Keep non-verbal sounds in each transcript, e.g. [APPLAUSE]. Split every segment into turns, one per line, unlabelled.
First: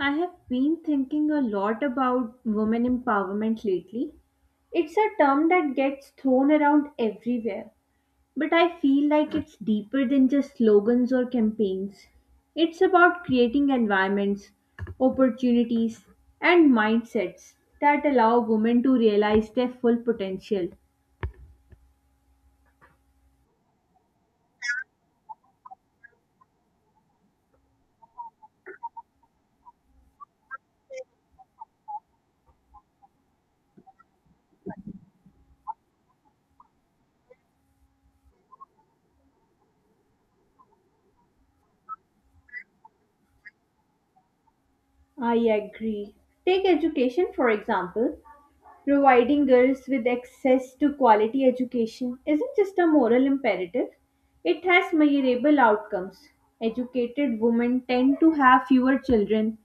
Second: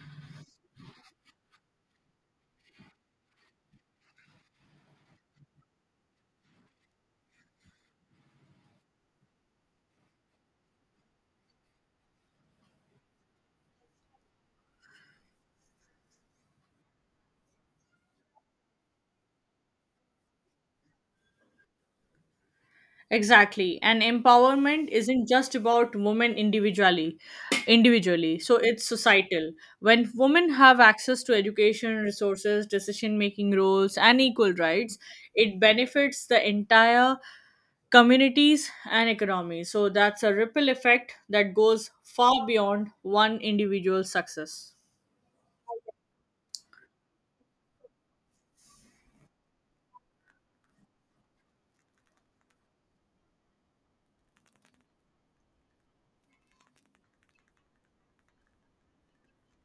I have been thinking a lot about women empowerment lately. It's a term that gets thrown around everywhere, but I feel like it's deeper than just slogans or campaigns. It's about creating environments, opportunities, and mindsets that allow women to realize their full potential.
Exactly. And empowerment isn't just about women individually. So it's societal. When women have access to education, resources, decision making roles and equal rights, it benefits the entire communities and economies. So that's a ripple effect that goes far beyond one individual's success.
I agree. Take education, for example. Providing girls with access to quality education isn't just a moral imperative, it has measurable outcomes. Educated women tend to have fewer children,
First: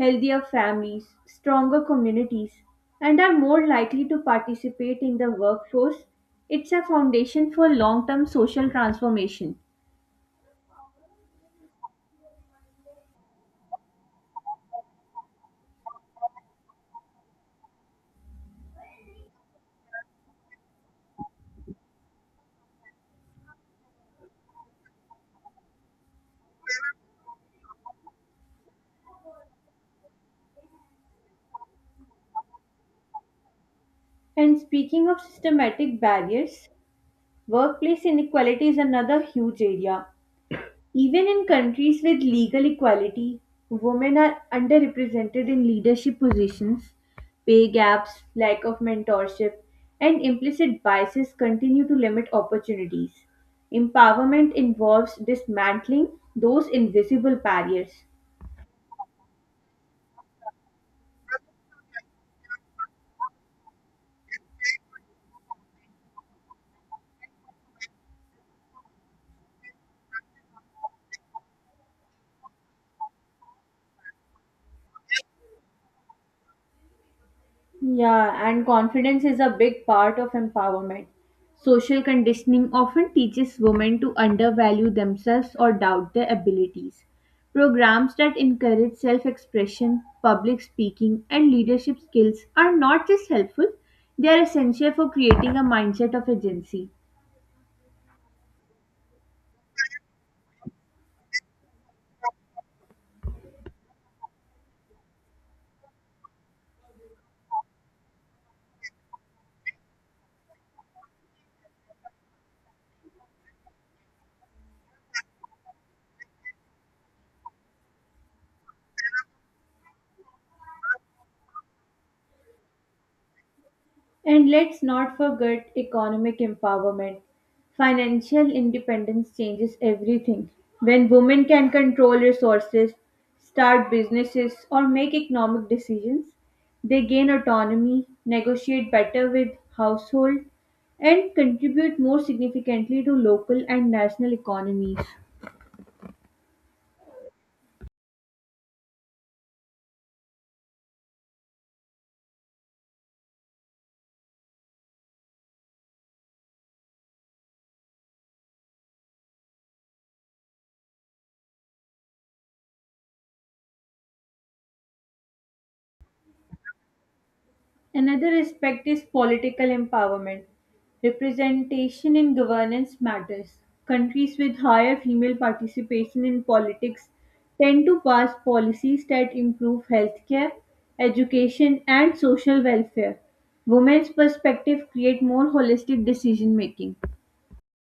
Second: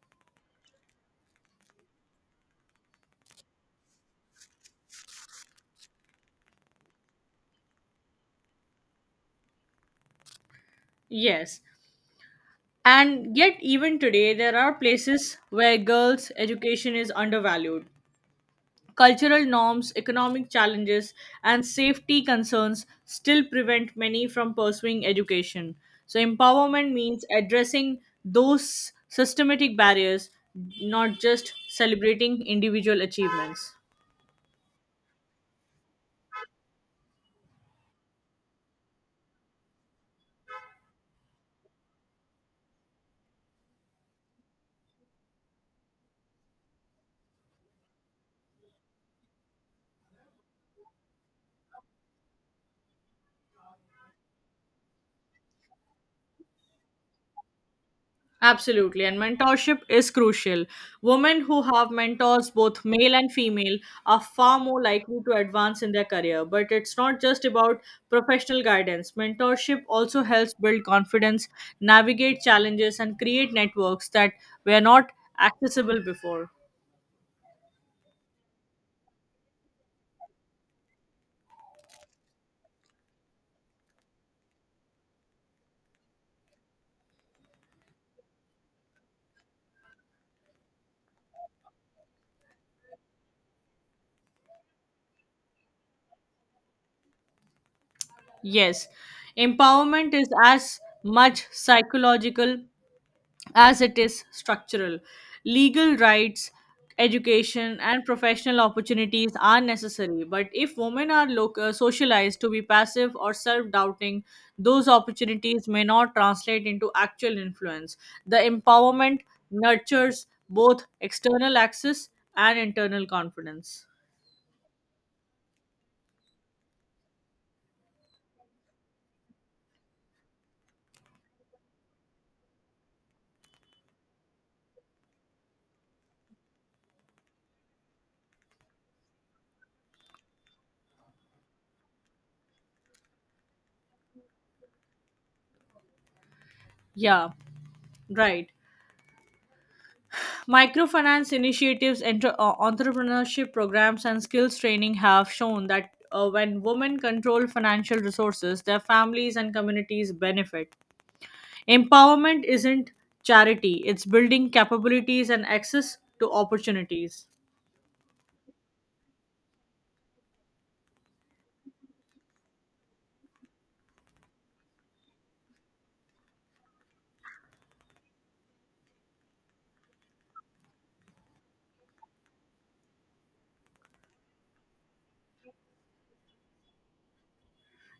healthier families, stronger communities, and are more likely to participate in the workforce. It's a foundation for long term social transformation.
Yes. And yet even today there are places where girls' education is undervalued. Cultural norms, economic challenges, and safety concerns still prevent many from pursuing education. So, empowerment means addressing those systematic barriers, not just celebrating individual achievements.
And speaking of systematic barriers, workplace inequality is another huge area. Even in countries with legal equality, women are underrepresented in leadership positions. Pay gaps, lack of mentorship, and implicit biases continue to limit opportunities. Empowerment involves dismantling those invisible barriers.
Absolutely, and mentorship is crucial. Women who have mentors, both male and female, are far more likely to advance in their career. But it's not just about professional guidance. Mentorship also helps build confidence, navigate challenges, and create networks that were not accessible before.
Yeah, and confidence is a big part of empowerment. Social conditioning often teaches women to undervalue themselves or doubt their abilities. Programs that encourage self expression, public speaking, and leadership skills are not just helpful, they are essential for creating a mindset of agency.
Yes, empowerment is as much psychological as it is structural. Legal rights, education, and professional opportunities are necessary, but if women are socialized to be passive or self doubting, those opportunities may not translate into actual influence. The empowerment nurtures both external access and internal confidence.
And let's not forget economic empowerment. Financial independence changes everything. When women can control resources, start businesses, or make economic decisions, they gain autonomy, negotiate better with household, and contribute more significantly to local and national economies.
Yeah, right. Microfinance initiatives, entrepreneurship programs, and skills training have shown that when women control financial resources, their families and communities benefit. Empowerment isn't charity, it's building capabilities and access to opportunities.
Another aspect is political empowerment. Representation in governance matters. Countries with higher female participation in politics tend to pass policies that improve healthcare, education, and social welfare. Women's perspective create more holistic decision making.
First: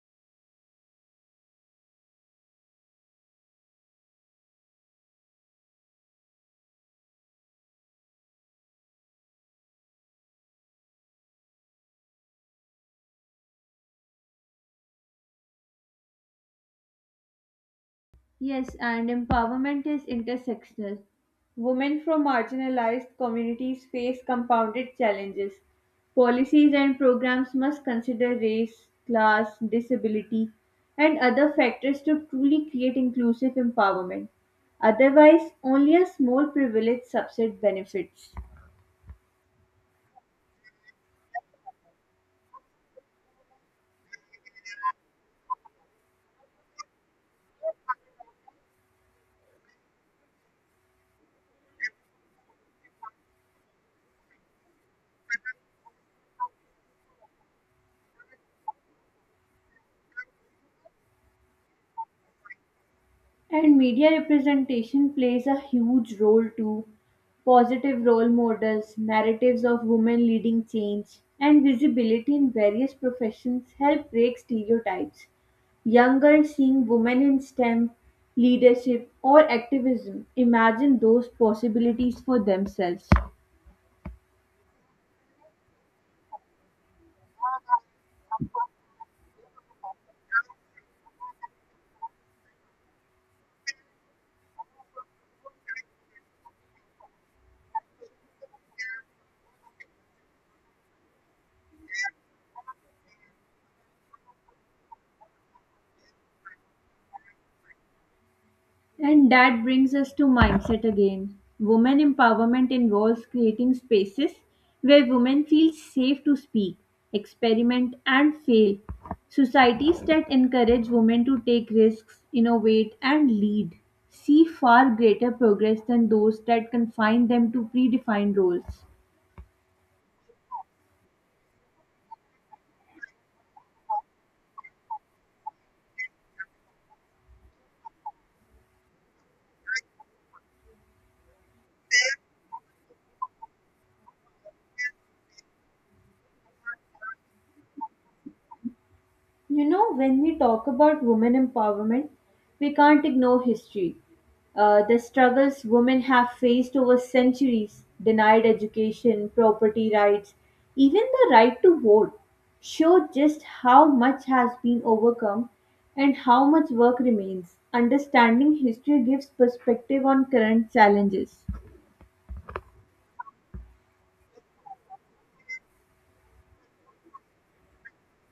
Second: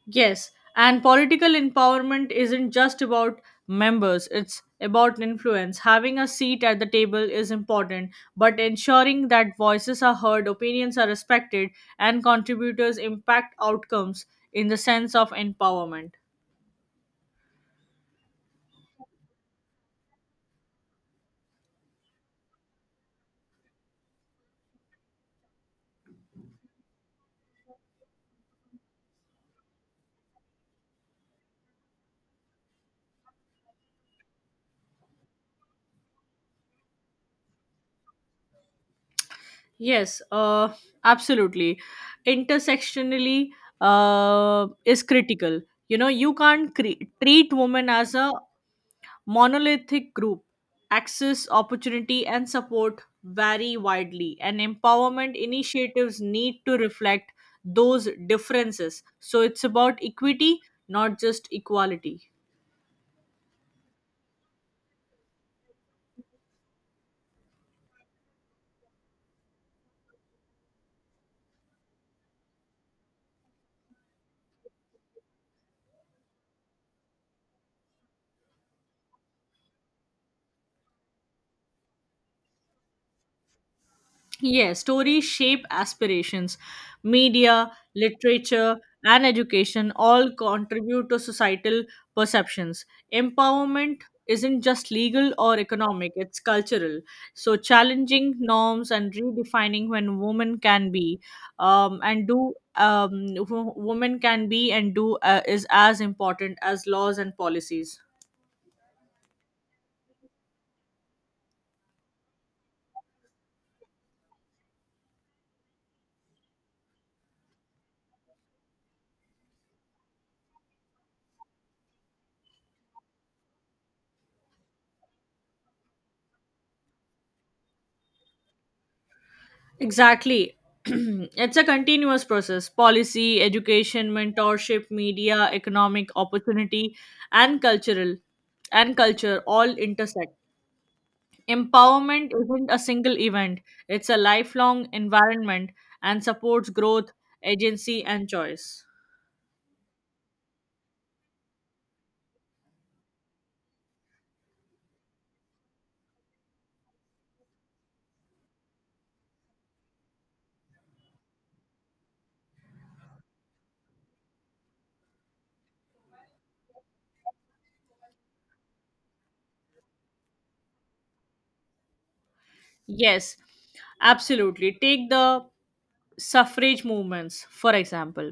Yes, and political empowerment isn't just about members, it's about influence. Having a seat at the table is important, but ensuring that voices are heard, opinions are respected, and contributors impact outcomes in the sense of empowerment.
Yes, and empowerment is intersectional. Women from marginalized communities face compounded challenges. Policies and programs must consider race, class, disability, and other factors to truly create inclusive empowerment. Otherwise, only a small privileged subset benefits.
Yes, absolutely. Intersectionally is critical. You know, you can't treat women as a monolithic group. Access, opportunity, and support vary widely, and empowerment initiatives need to reflect those differences. So it's about equity, not just equality.
And media representation plays a huge role too. Positive role models, narratives of women leading change, and visibility in various professions help break stereotypes. Young girls seeing women in STEM, leadership, or activism imagine those possibilities for themselves.
Yeah, stories shape aspirations. Media, literature, and education all contribute to societal perceptions. Empowerment isn't just legal or economic, it's cultural. So, challenging norms and redefining when women can be and do. Women can be and do is as important as laws and policies.
And that brings us to mindset again. Women empowerment involves creating spaces where women feel safe to speak, experiment, and fail. Societies that encourage women to take risks, innovate, and lead see far greater progress than those that confine them to predefined roles.
Exactly. [CLEARS THROAT] It's a continuous process. Policy, education, mentorship, media, economic opportunity, and cultural and culture all intersect. Empowerment isn't a single event, it's a lifelong environment and supports growth, agency, and choice.
You know, when we talk about women empowerment, we can't ignore history. The struggles women have faced over centuries denied education, property rights, even the right to vote show just how much has been overcome and how much work remains. Understanding history gives perspective on current challenges.
Yes, absolutely. Take the suffrage movements, for example.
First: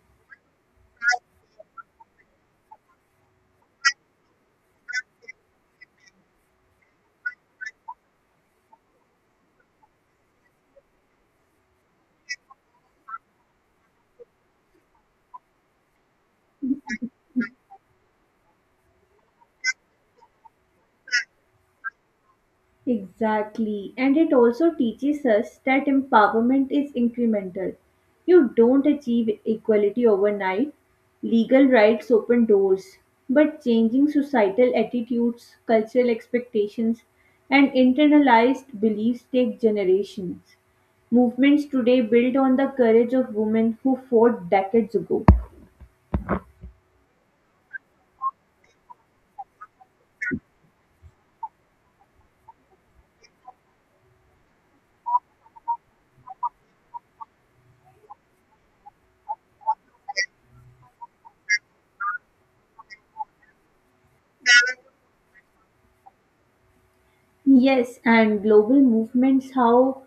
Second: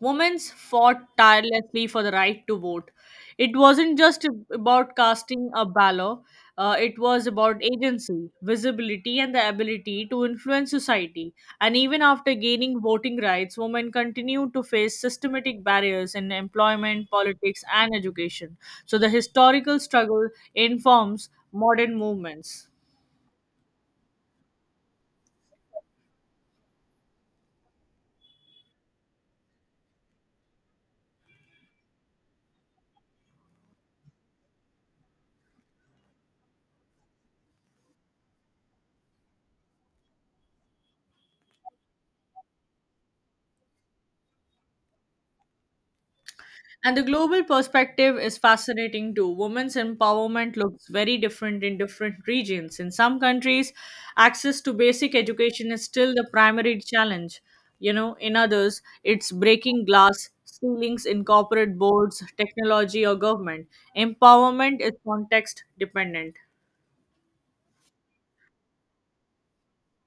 Women fought tirelessly for the right to vote. It wasn't just about casting a ballot, it was about agency, visibility, and the ability to influence society. And even after gaining voting rights, women continued to face systematic barriers in employment, politics, and education. So the historical struggle informs modern movements.
Exactly. And it also teaches us that empowerment is incremental. You don't achieve equality overnight. Legal rights open doors, but changing societal attitudes, cultural expectations, and internalized beliefs take generations. Movements today build on the courage of women who fought decades ago.
And the global perspective is fascinating too. Women's empowerment looks very different in different regions. In some countries, access to basic education is still the primary challenge. You know, in others, it's breaking glass ceilings in corporate boards, technology, or government. Empowerment is context dependent.
Yes, and global movements how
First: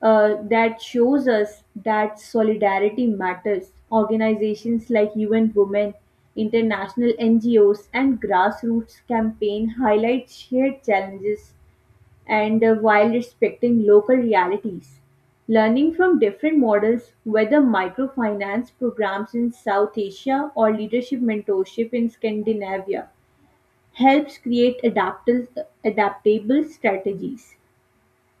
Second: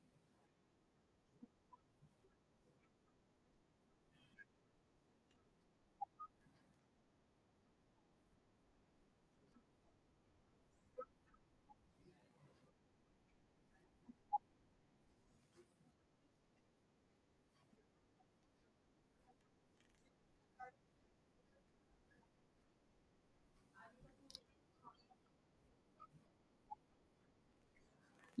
that shows us that solidarity matters. Organizations like UN Women, international NGOs, and grassroots campaign highlight shared challenges and, while respecting local realities. Learning from different models, whether microfinance programs in South Asia or leadership mentorship in Scandinavia, helps create adaptable, strategies.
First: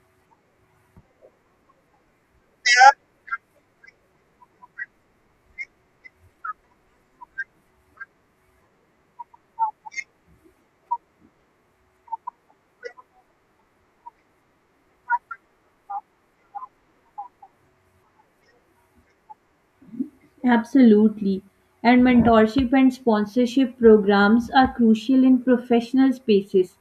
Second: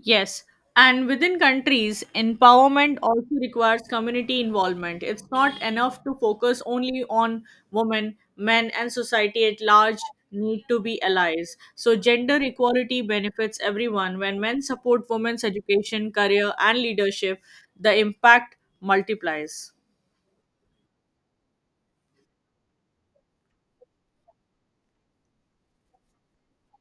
Yes, and within countries, empowerment also requires community involvement. It's not enough to focus only on women, men, and society at large need to be allies. So, gender equality benefits everyone. When men support women's education, career, and leadership, the impact multiplies.
Absolutely. And mentorship and sponsorship programs are crucial in professional spaces.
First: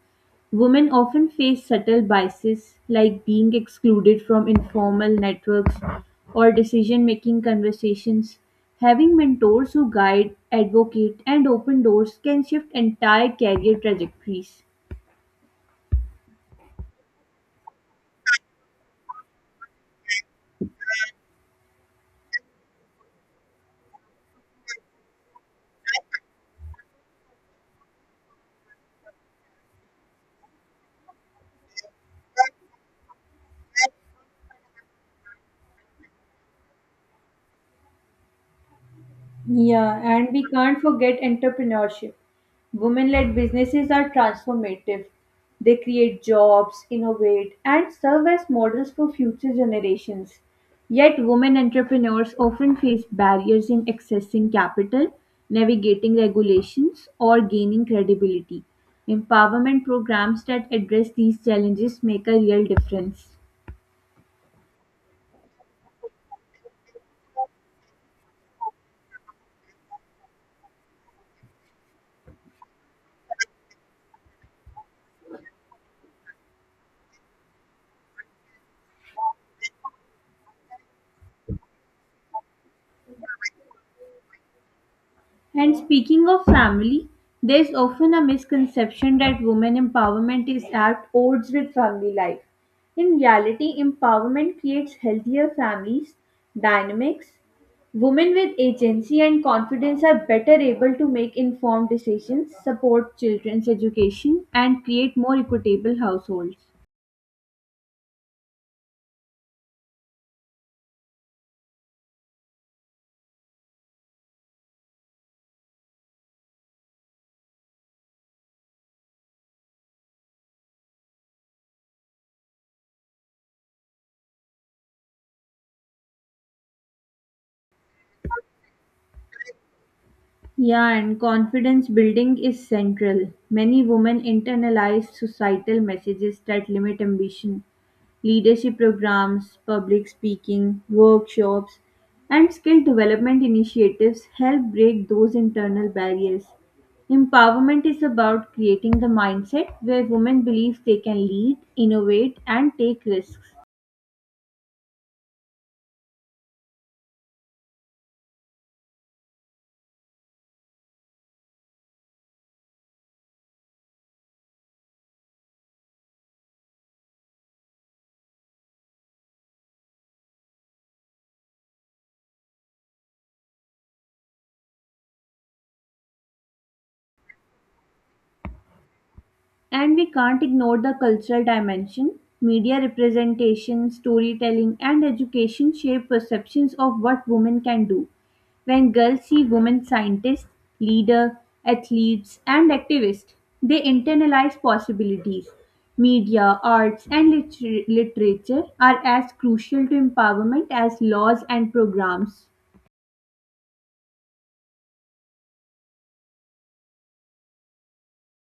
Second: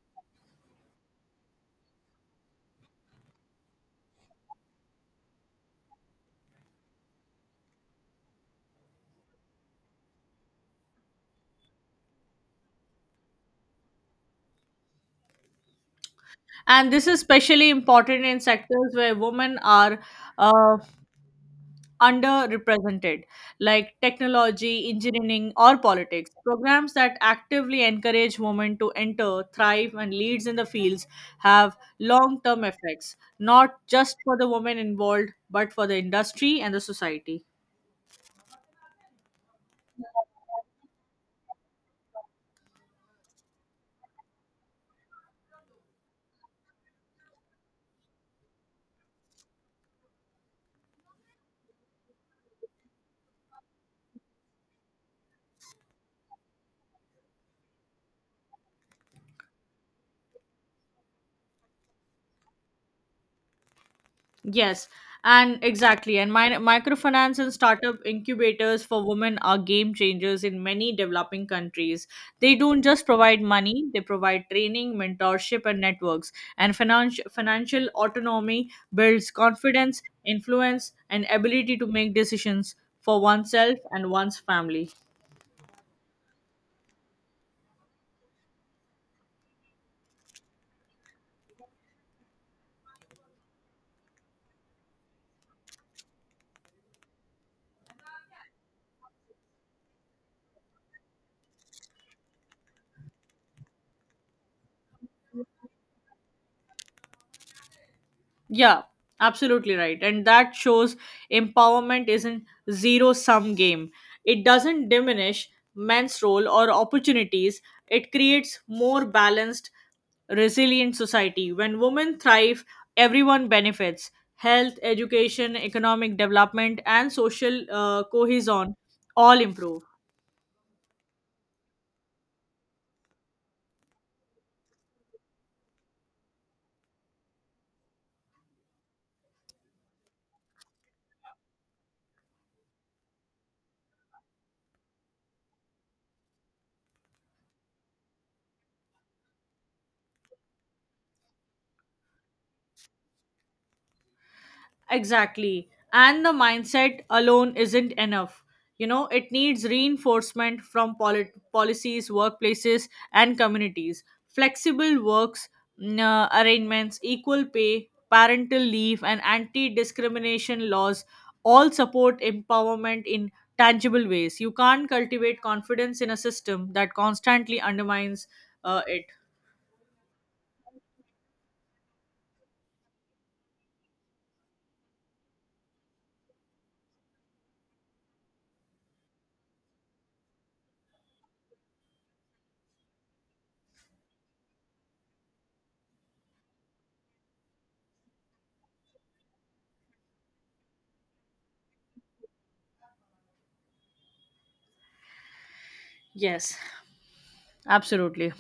Women often face subtle biases like being excluded from informal networks or decision making conversations. Having mentors who guide, advocate, and open doors can shift entire career trajectories.
And this is especially important in sectors where women are uh, underrepresented, like technology, engineering, or politics. Programs that actively encourage women to enter, thrive, and leads in the fields have long-term effects, not just for the women involved, but for the industry and the society.
Yeah, and we can't forget entrepreneurship. Women led businesses are transformative. They create jobs, innovate, and serve as models for future generations. Yet, women entrepreneurs often face barriers in accessing capital, navigating regulations, or gaining credibility. Empowerment programs that address these challenges make a real difference.
Yes, and exactly. And microfinance and startup incubators for women are game changers in many developing countries. They don't just provide money, they provide training, mentorship, and networks. And financial autonomy builds confidence, influence, and ability to make decisions for oneself and one's family.
And speaking of family, there is often a misconception that women empowerment is at odds with family life. In reality, empowerment creates healthier families, dynamics. Women with agency and confidence are better able to make informed decisions, support children's education, and create more equitable households.
Yeah, absolutely right. And that shows empowerment isn't zero sum game. It doesn't diminish men's role or opportunities. It creates more balanced, resilient society. When women thrive, everyone benefits. Health, education, economic development, and social cohesion all improve.
Yeah, and confidence building is central. Many women internalize societal messages that limit ambition leadership programs, public speaking, workshops, and skill development initiatives help break those internal barriers. Empowerment is about creating the mindset where women believe they can lead, innovate, and take risks.
Exactly. And the mindset alone isn't enough. You know, it needs reinforcement from policies, workplaces, and communities. Flexible works arrangements, equal pay, parental leave, and anti discrimination laws all support empowerment in tangible ways. You can't cultivate confidence in a system that constantly undermines it.
And we can't ignore the cultural dimension. Media representation, storytelling, and education shape perceptions of what women can do. When girls see women scientists, leaders, athletes, and activists, they internalize possibilities. Media, arts, and literature are as crucial to empowerment as laws and programs.
Yes, absolutely.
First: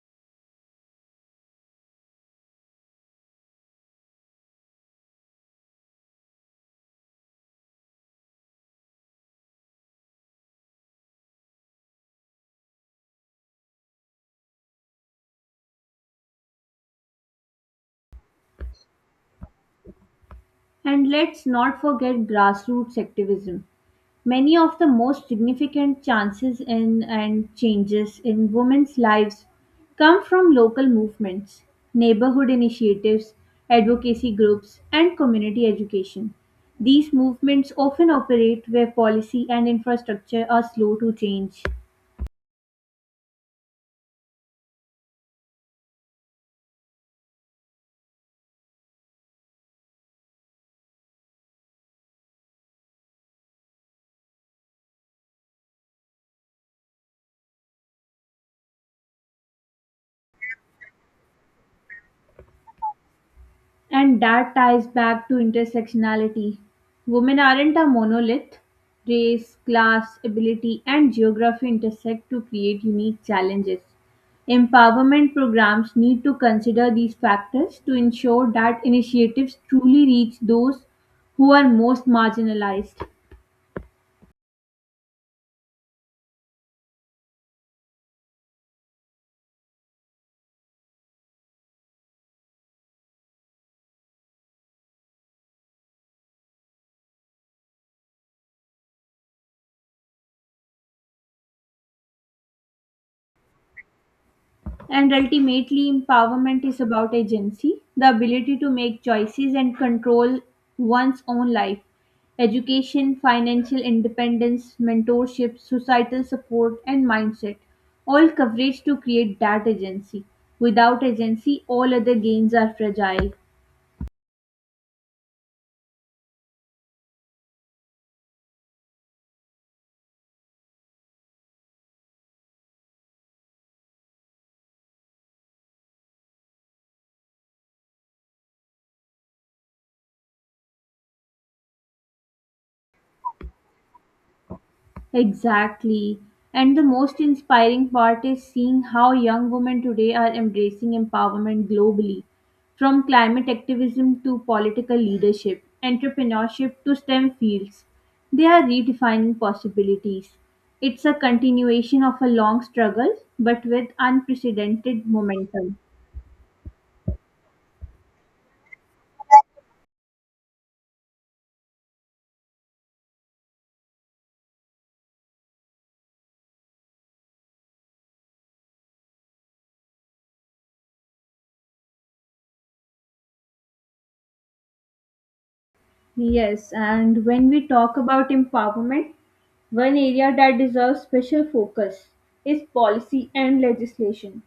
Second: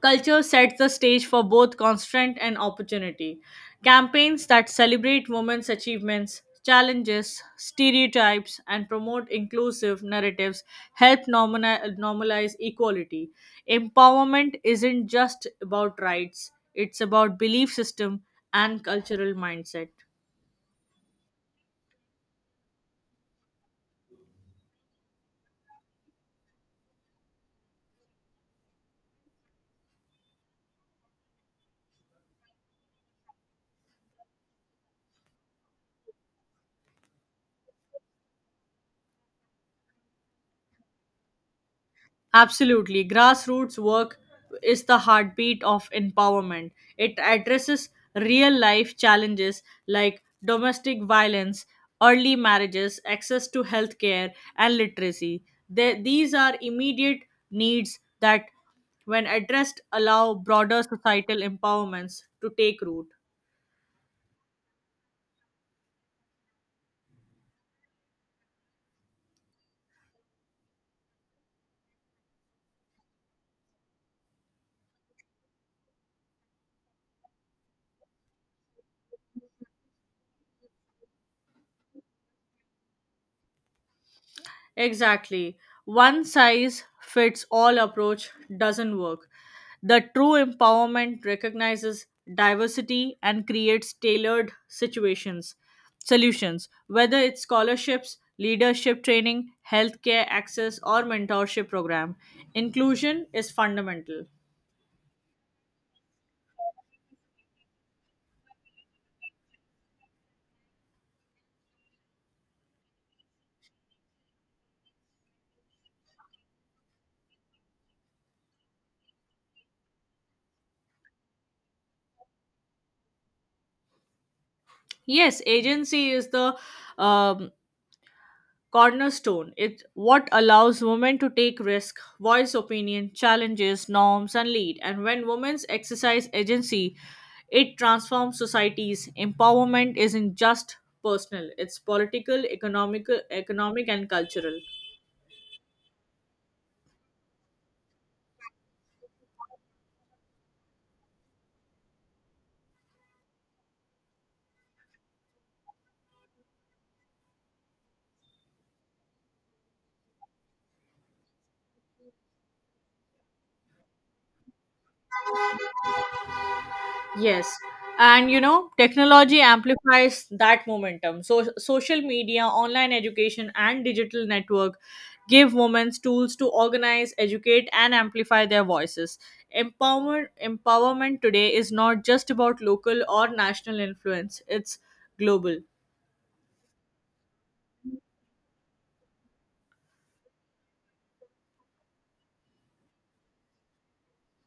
Culture sets the stage for both constraint and opportunity. Campaigns that celebrate women's achievements, challenges, stereotypes, and promote inclusive narratives help normalize equality. Empowerment isn't just about rights, it's about belief system and cultural mindset.
And let's not forget grassroots activism. Many of the most significant chances in and changes in women's lives come from local movements, neighborhood initiatives, advocacy groups, and community education. These movements often operate where policy and infrastructure are slow to change.
Absolutely. Grassroots work is the heartbeat of empowerment. It addresses real life challenges like domestic violence, early marriages, access to healthcare, and literacy. These are immediate needs that, when addressed, allow broader societal empowerments to take root.
And that ties back to intersectionality. Women aren't a monolith. Race, class, ability, and geography intersect to create unique challenges. Empowerment programs need to consider these factors to ensure that initiatives truly reach those who are most marginalized.
Exactly. One size fits all approach doesn't work. The true empowerment recognizes diversity and creates tailored situations, solutions, whether it's scholarships, leadership training, healthcare access, or mentorship program. Inclusion is fundamental.
And ultimately, empowerment is about agency, the ability to make choices and control one's own life. Education, financial independence, mentorship, societal support, and mindset all coverage to create that agency. Without agency, all other gains are fragile.
Yes, agency is the um, cornerstone. It's what allows women to take risk, voice opinion, challenges, norms, and lead. And when women exercise agency, it transforms societies. Empowerment isn't just personal; it's political, economic, and cultural.
Exactly. And the most inspiring part is seeing how young women today are embracing empowerment globally, from climate activism to political leadership, entrepreneurship to STEM fields. They are redefining possibilities. It's a continuation of a long struggle, but with unprecedented momentum.
Yes. And you know, technology amplifies that momentum. So social media, online education, and digital network give women tools to organize, educate, and amplify their voices. Empowerment today is not just about local or national influence, it's global.
Yes, and when we talk about empowerment, one area that deserves special focus is policy and legislation.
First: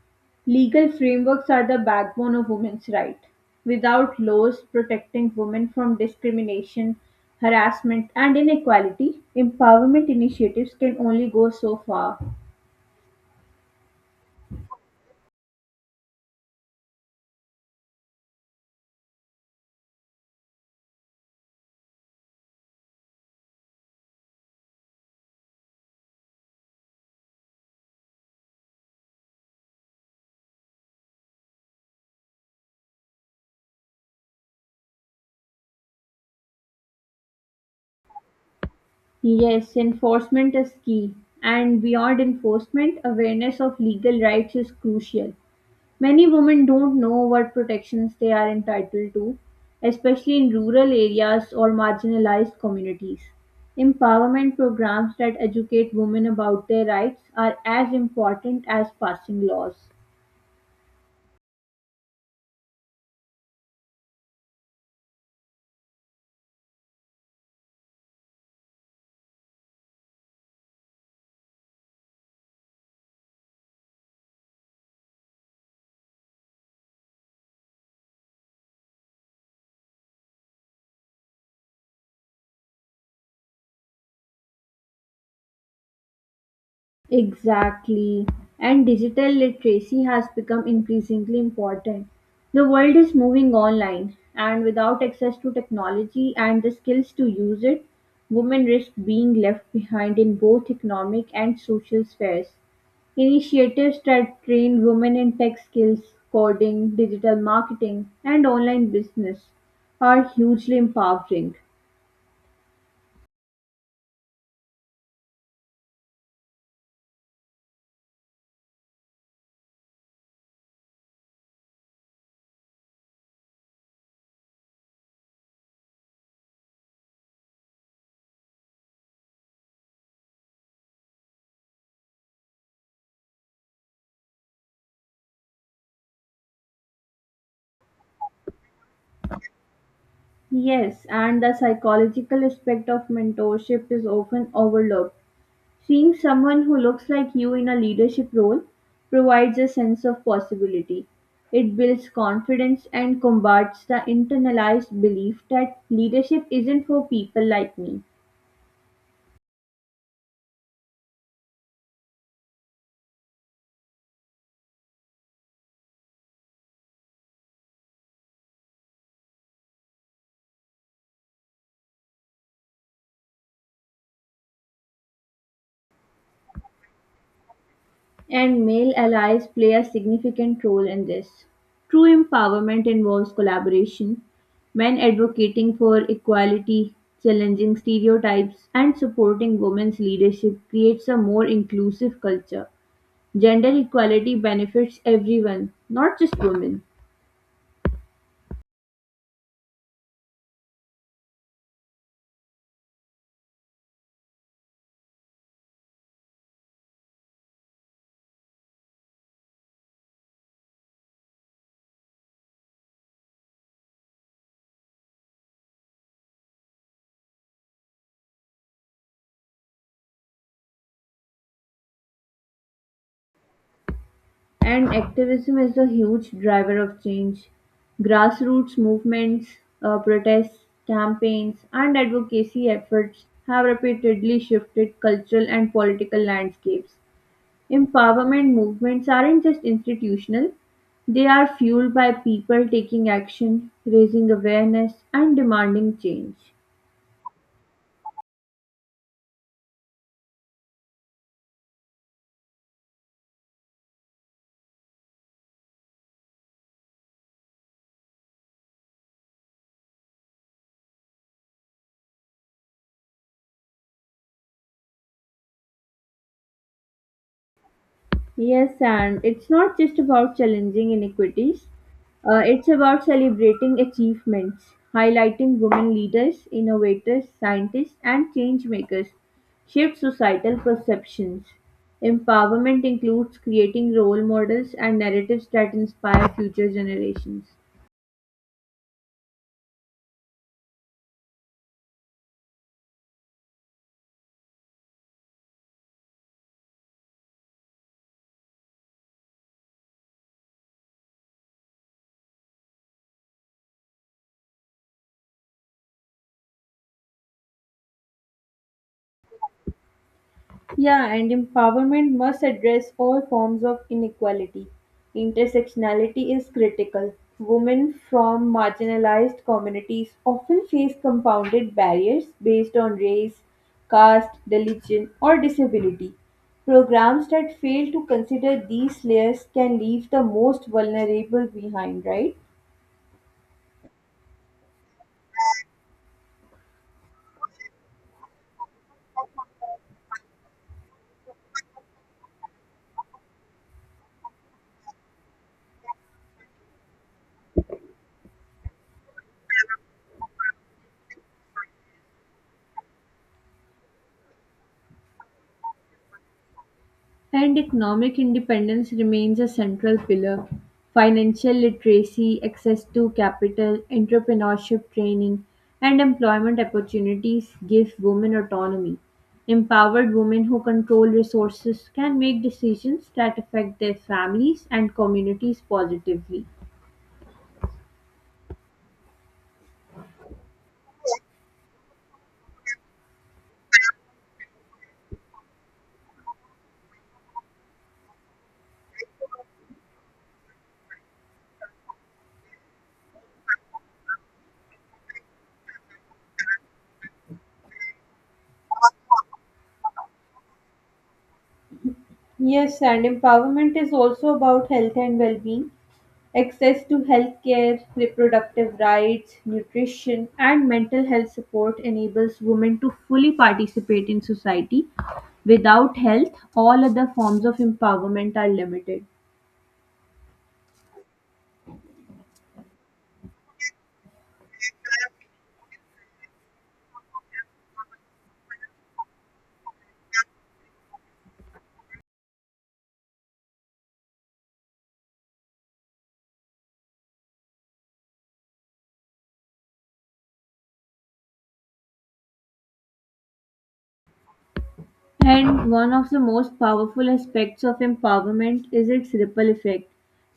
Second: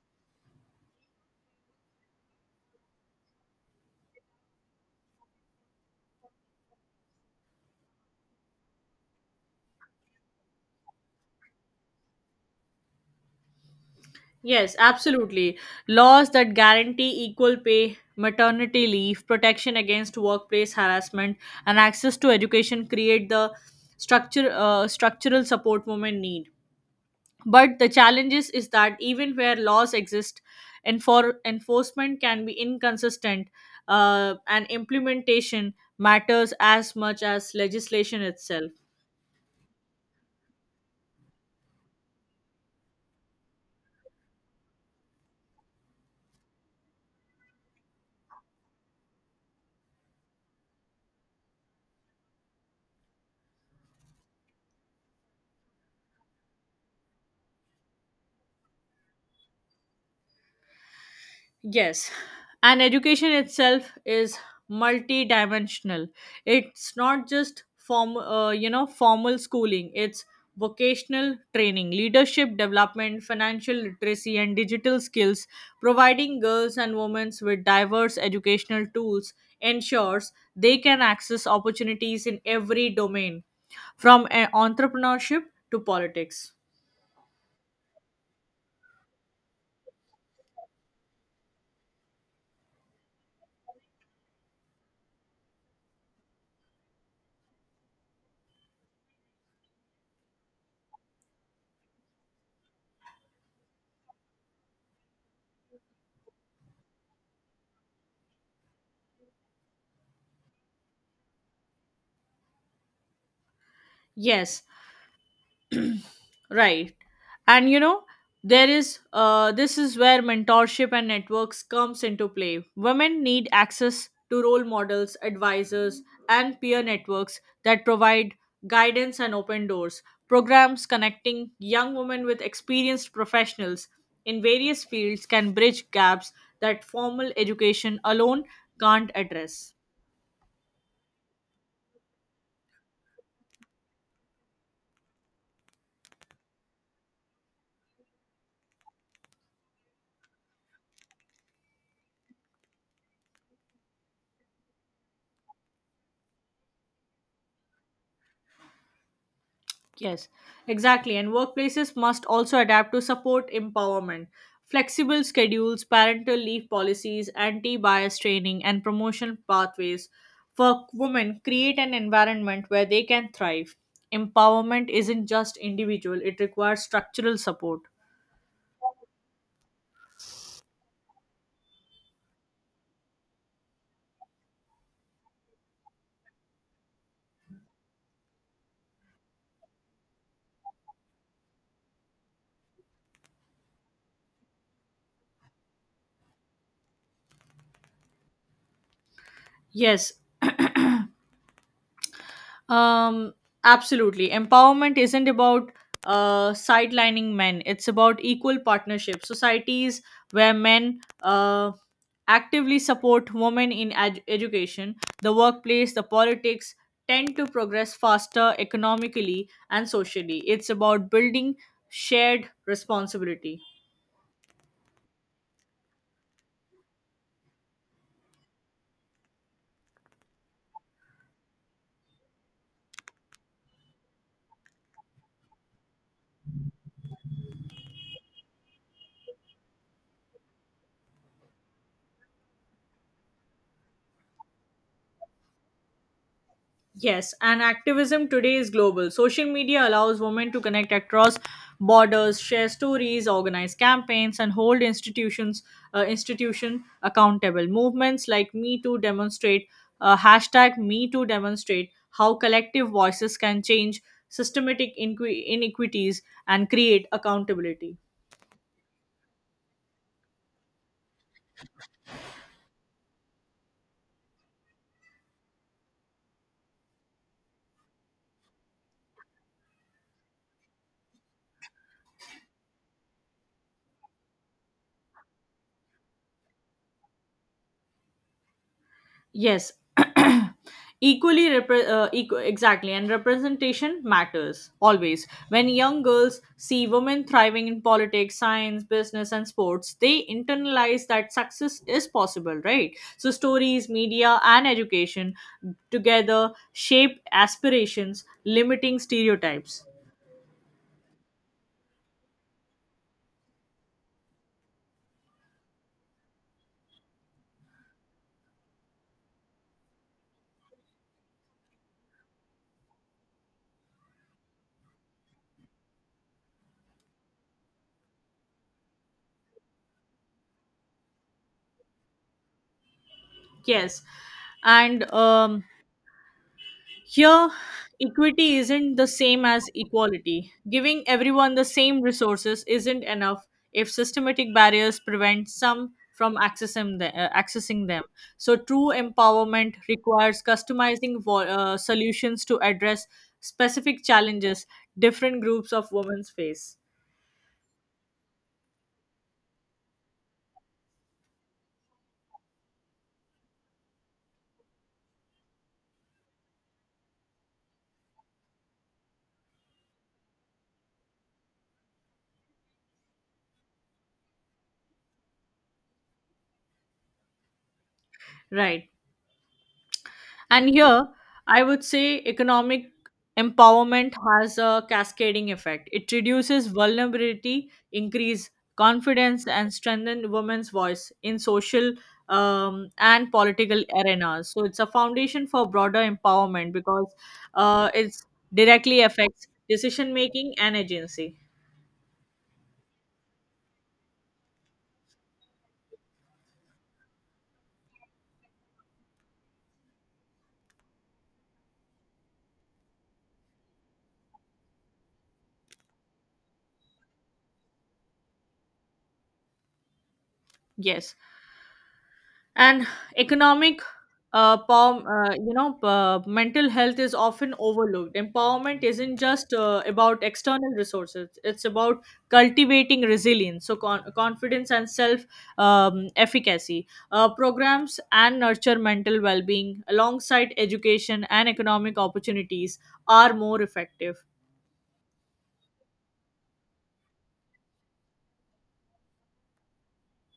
Legal frameworks are the backbone of women's rights. Without laws protecting women from discrimination, harassment, and inequality, empowerment initiatives can only go so far.
Yes, absolutely. Laws that guarantee equal pay, maternity leave, protection against workplace harassment, and access to education create the structure structural support women need. But the challenges is that even where laws exist, enforcement can be inconsistent, and implementation matters as much as legislation itself.
Yes, enforcement is key, and beyond enforcement, awareness of legal rights is crucial. Many women don't know what protections they are entitled to, especially in rural areas or marginalized communities. Empowerment programs that educate women about their rights are as important as passing laws.
Yes, and education itself is multidimensional. It's not just formal schooling. It's vocational training, leadership development, financial literacy, and digital skills. Providing girls and women with diverse educational tools ensures they can access opportunities in every domain, from entrepreneurship to politics.
Exactly. And digital literacy has become increasingly important. The world is moving online, and without access to technology and the skills to use it, women risk being left behind in both economic and social spheres. Initiatives that train women in tech skills, coding, digital marketing, and online business are hugely empowering.
Yes. [CLEARS THROAT] Right. And you know, there is this is where mentorship and networks comes into play. Women need access to role models, advisors, and peer networks that provide guidance and open doors. Programs connecting young women with experienced professionals in various fields can bridge gaps that formal education alone can't address.
Yes, and the psychological aspect of mentorship is often overlooked. Seeing someone who looks like you in a leadership role provides a sense of possibility. It builds confidence and combats the internalized belief that leadership isn't for people like me.
Yes, exactly. And workplaces must also adapt to support empowerment. Flexible schedules, parental leave policies, anti bias training, and promotion pathways for women create an environment where they can thrive. Empowerment isn't just individual, it requires structural support.
And male allies play a significant role in this. True empowerment involves collaboration, men advocating for equality, challenging stereotypes, and supporting women's leadership creates a more inclusive culture. Gender equality benefits everyone, not just women.
Yes, Um, absolutely. Empowerment isn't about sidelining men, it's about equal partnership. Societies where men actively support women in education, the workplace, the politics tend to progress faster economically and socially. It's about building shared responsibility.
And activism is a huge driver of change. Grassroots movements, protests, campaigns, and advocacy efforts have repeatedly shifted cultural and political landscapes. Empowerment movements aren't just institutional, they are fueled by people taking action, raising awareness, and demanding change.
Yes, and activism today is global. Social media allows women to connect across borders, share stories, organize campaigns, and hold institution accountable. Movements like Me Too demonstrate hashtag Me Too demonstrate how collective voices can change systematic inequities and create accountability.
Yes, and it's not just about challenging inequities, it's about celebrating achievements, highlighting women leaders, innovators, scientists, and change makers, shift societal perceptions. Empowerment includes creating role models and narratives that inspire future generations.
Yes, [CLEARS THROAT] exactly, and representation matters always. When young girls see women thriving in politics, science, business, and sports, they internalize that success is possible, right? So, stories, media, and education together shape aspirations, limiting stereotypes.
Yeah, and empowerment must address all forms of inequality. Intersectionality is critical. Women from marginalized communities often face compounded barriers based on race, caste, religion, or disability. Programs that fail to consider these layers can leave the most vulnerable behind, right?
Yes, and Here, equity isn't the same as equality. Giving everyone the same resources isn't enough if systematic barriers prevent some from accessing them. So, true empowerment requires customizing solutions to address specific challenges different groups of women face.
And economic independence remains a central pillar. Financial literacy, access to capital, entrepreneurship training, and employment opportunities give women autonomy. Empowered women who control resources can make decisions that affect their families and communities positively.
Right. And here, I would say economic empowerment has a cascading effect. It reduces vulnerability, increase confidence, and strengthen women's voice in social and political arenas. So it's a foundation for broader empowerment because it directly affects decision making and agency.
Yes, and empowerment is also about health and well being. Access to healthcare, reproductive rights, nutrition, and mental health support enables women to fully participate in society. Without health, all other forms of empowerment are limited.
Yes. And economic pow- you know mental health is often overlooked. Empowerment isn't just about external resources, it's about cultivating resilience, so confidence and self efficacy programs and nurture mental well-being alongside education and economic opportunities are more effective,
And one of the most powerful aspects of empowerment is its ripple effect.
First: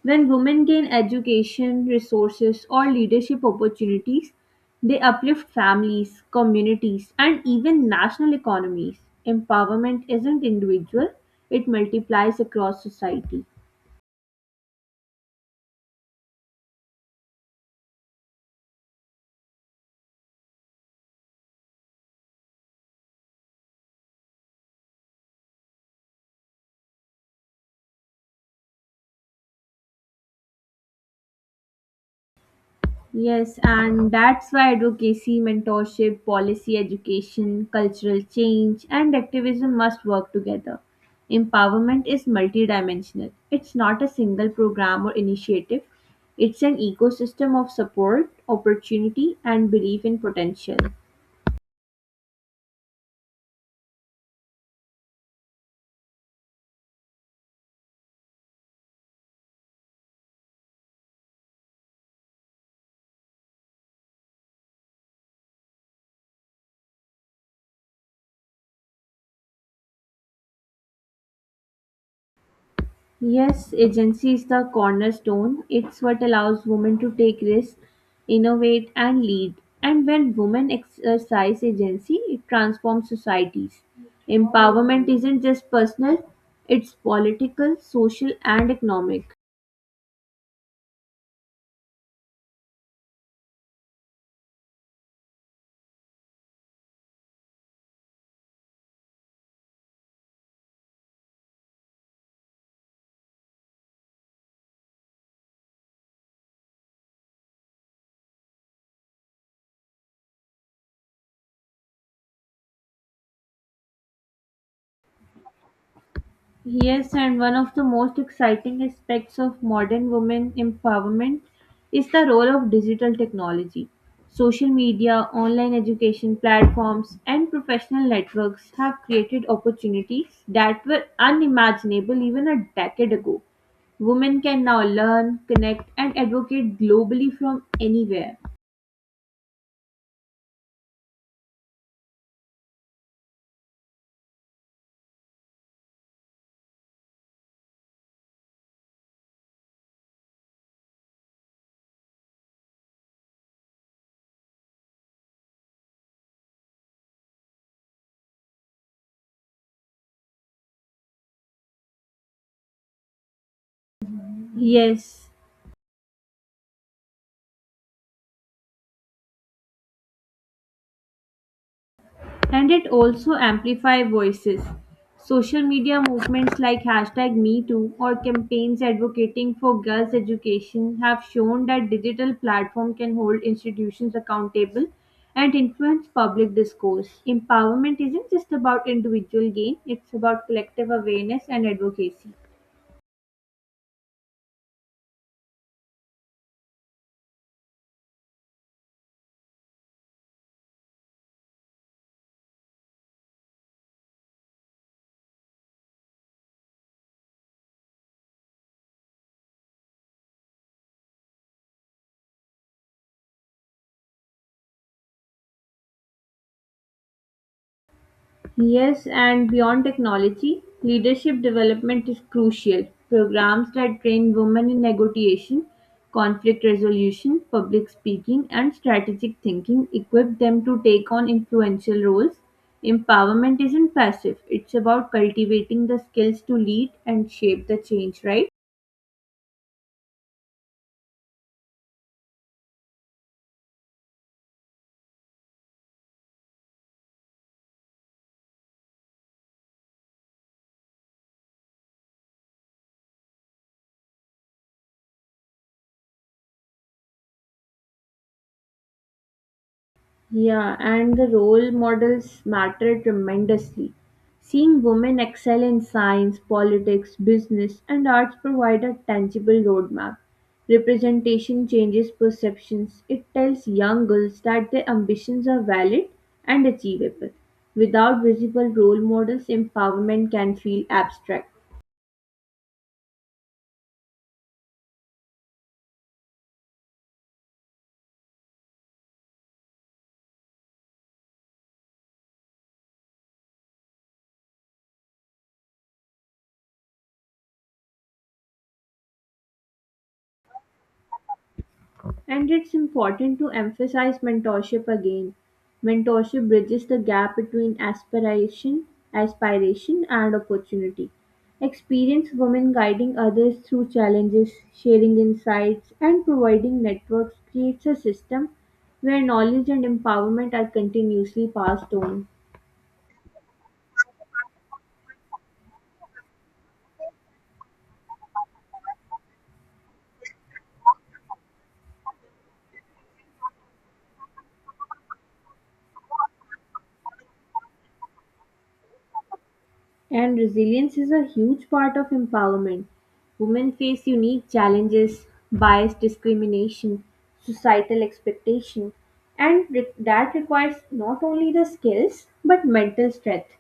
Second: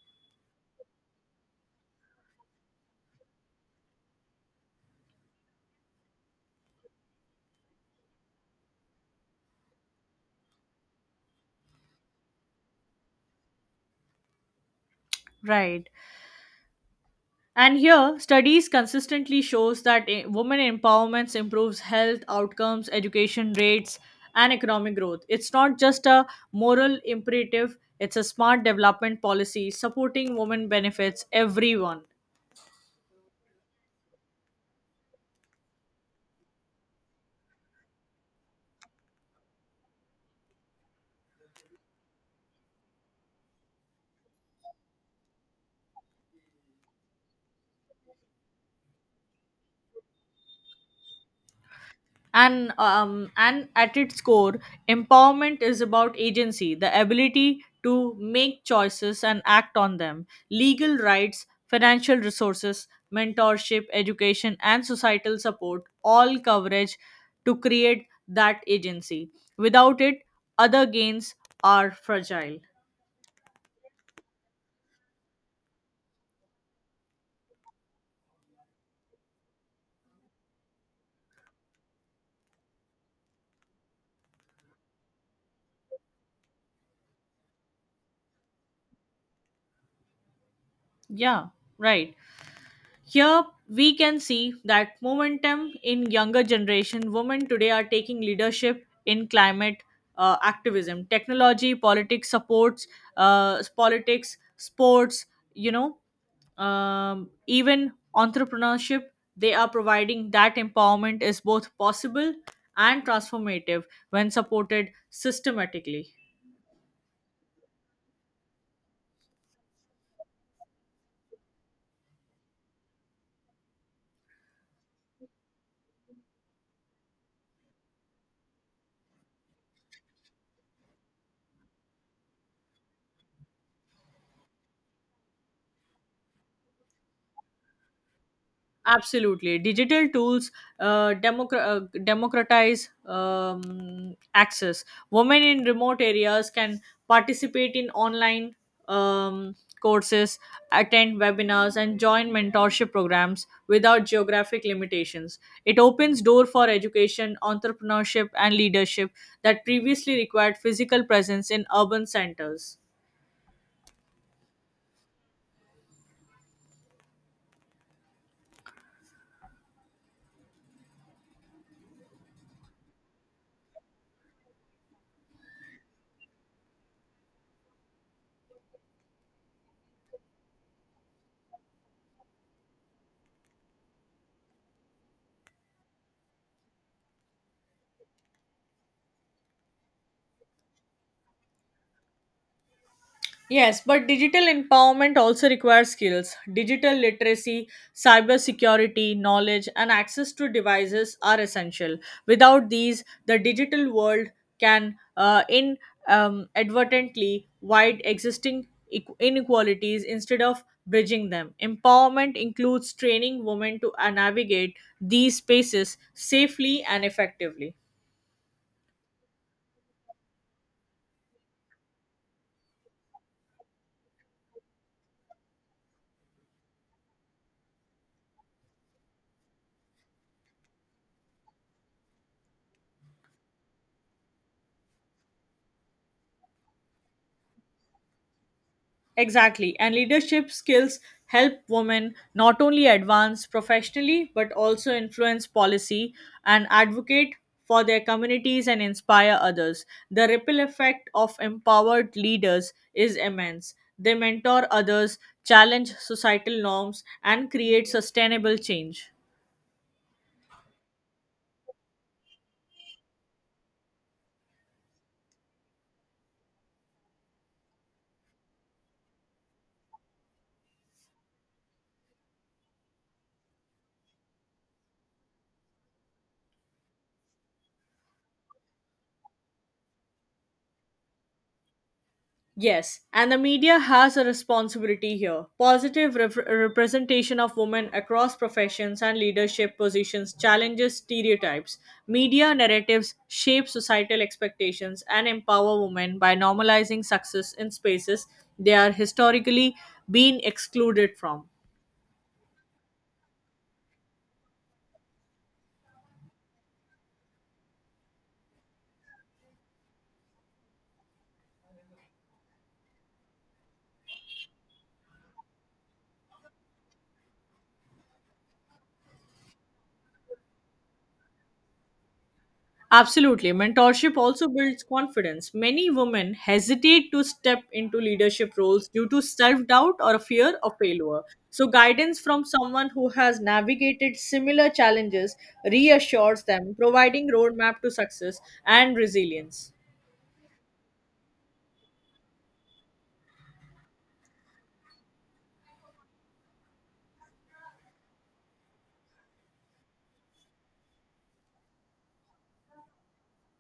When women gain education, resources, or leadership opportunities, they uplift families, communities, and even national economies. Empowerment isn't individual, it multiplies across society.
right? And here, studies consistently shows that women empowerment improves health outcomes, education rates, and economic growth. It's not just a moral imperative; it's a smart development policy supporting women benefits everyone.
Yes, and that's why advocacy, mentorship, policy education, cultural change, and activism must work together. Empowerment is multidimensional. It's not a single program or initiative, it's an ecosystem of support, opportunity, and belief in potential.
And and at its core, empowerment is about agency, the ability to make choices and act on them. Legal rights, financial resources, mentorship, education, and societal support all coverage to create that agency. Without it, other gains are fragile.
Yes, agency is the cornerstone. It's what allows women to take risks, innovate, and lead. And when women exercise agency, it transforms societies. Empowerment isn't just personal, it's political, social, and economic.
Yeah, right. Here we can see that momentum in younger generation. Women today are taking leadership in climate activism, technology, politics, sports, you know, even entrepreneurship. They are providing that empowerment is both possible and transformative when supported systematically.
Yes, and one of the most exciting aspects of modern women empowerment is the role of digital technology. Social media, online education platforms, and professional networks have created opportunities that were unimaginable even a decade ago. Women can now learn, connect, and advocate globally from anywhere.
Absolutely. Digital tools democratize access. Women in remote areas can participate in online um, courses, attend webinars, and join mentorship programs without geographic limitations. It opens door for education, entrepreneurship, and leadership that previously required physical presence in urban centers.
Yes, and it also amplifies voices. Social media movements like hashtag MeToo or campaigns advocating for girls' education have shown that digital platform can hold institutions accountable and influence public discourse. Empowerment isn't just about individual gain, it's about collective awareness and advocacy.
Yes, but digital empowerment also requires skills. Digital literacy, cybersecurity, knowledge, and access to devices are essential. Without these, the digital world can in advertently wide existing inequalities instead of bridging them. Empowerment includes training women to navigate these spaces safely and effectively.
Yes, and beyond technology, leadership development is crucial. Programs that train women in negotiation, conflict resolution, public speaking, and strategic thinking equip them to take on influential roles. Empowerment isn't passive, it's about cultivating the skills to lead and shape the change, right?
Exactly. And leadership skills help women not only advance professionally but also influence policy and advocate for their communities and inspire others. The ripple effect of empowered leaders is immense. They mentor others, challenge societal norms, and create sustainable change.
Yeah, and the role models matter tremendously. Seeing women excel in science, politics, business, and arts provide a tangible roadmap. Representation changes perceptions. It tells young girls that their ambitions are valid and achievable. Without visible role models, empowerment can feel abstract.
Yes, and the media has a responsibility here. Positive representation of women across professions and leadership positions challenges stereotypes. Media narratives shape societal expectations and empower women by normalizing success in spaces they are historically being excluded from.
And it's important to emphasize mentorship again. Mentorship bridges the gap between aspiration, and opportunity. Experienced women guiding others through challenges, sharing insights, and providing networks creates a system where knowledge and empowerment are continuously passed on.
Absolutely. Mentorship also builds confidence. Many women hesitate to step into leadership roles due to self doubt or a fear of failure. So, guidance from someone who has navigated similar challenges reassures them, providing roadmap to success and resilience.
And resilience is a huge part of empowerment. Women face unique challenges, bias, discrimination, societal expectation, and that requires not only the skills but mental strength.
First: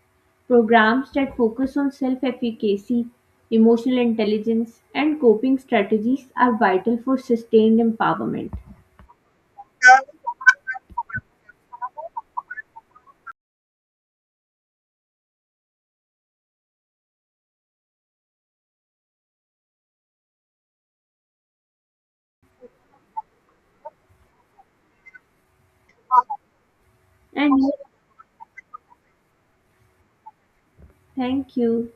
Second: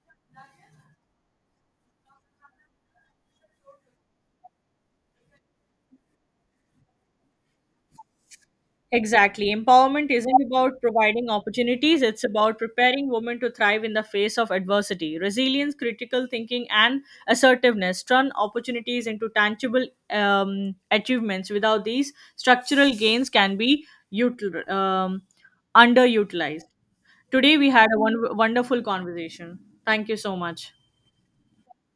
Programs that focus on self efficacy, emotional intelligence, and coping strategies are vital for sustained empowerment.
Exactly. Empowerment isn't about providing opportunities, it's about preparing women to thrive in the face of adversity. Resilience, critical thinking, and assertiveness turn opportunities into tangible achievements. Without these, structural gains can be util- um, underutilized. Today,
And
we had a wonderful conversation. Thank you so much.
thank you.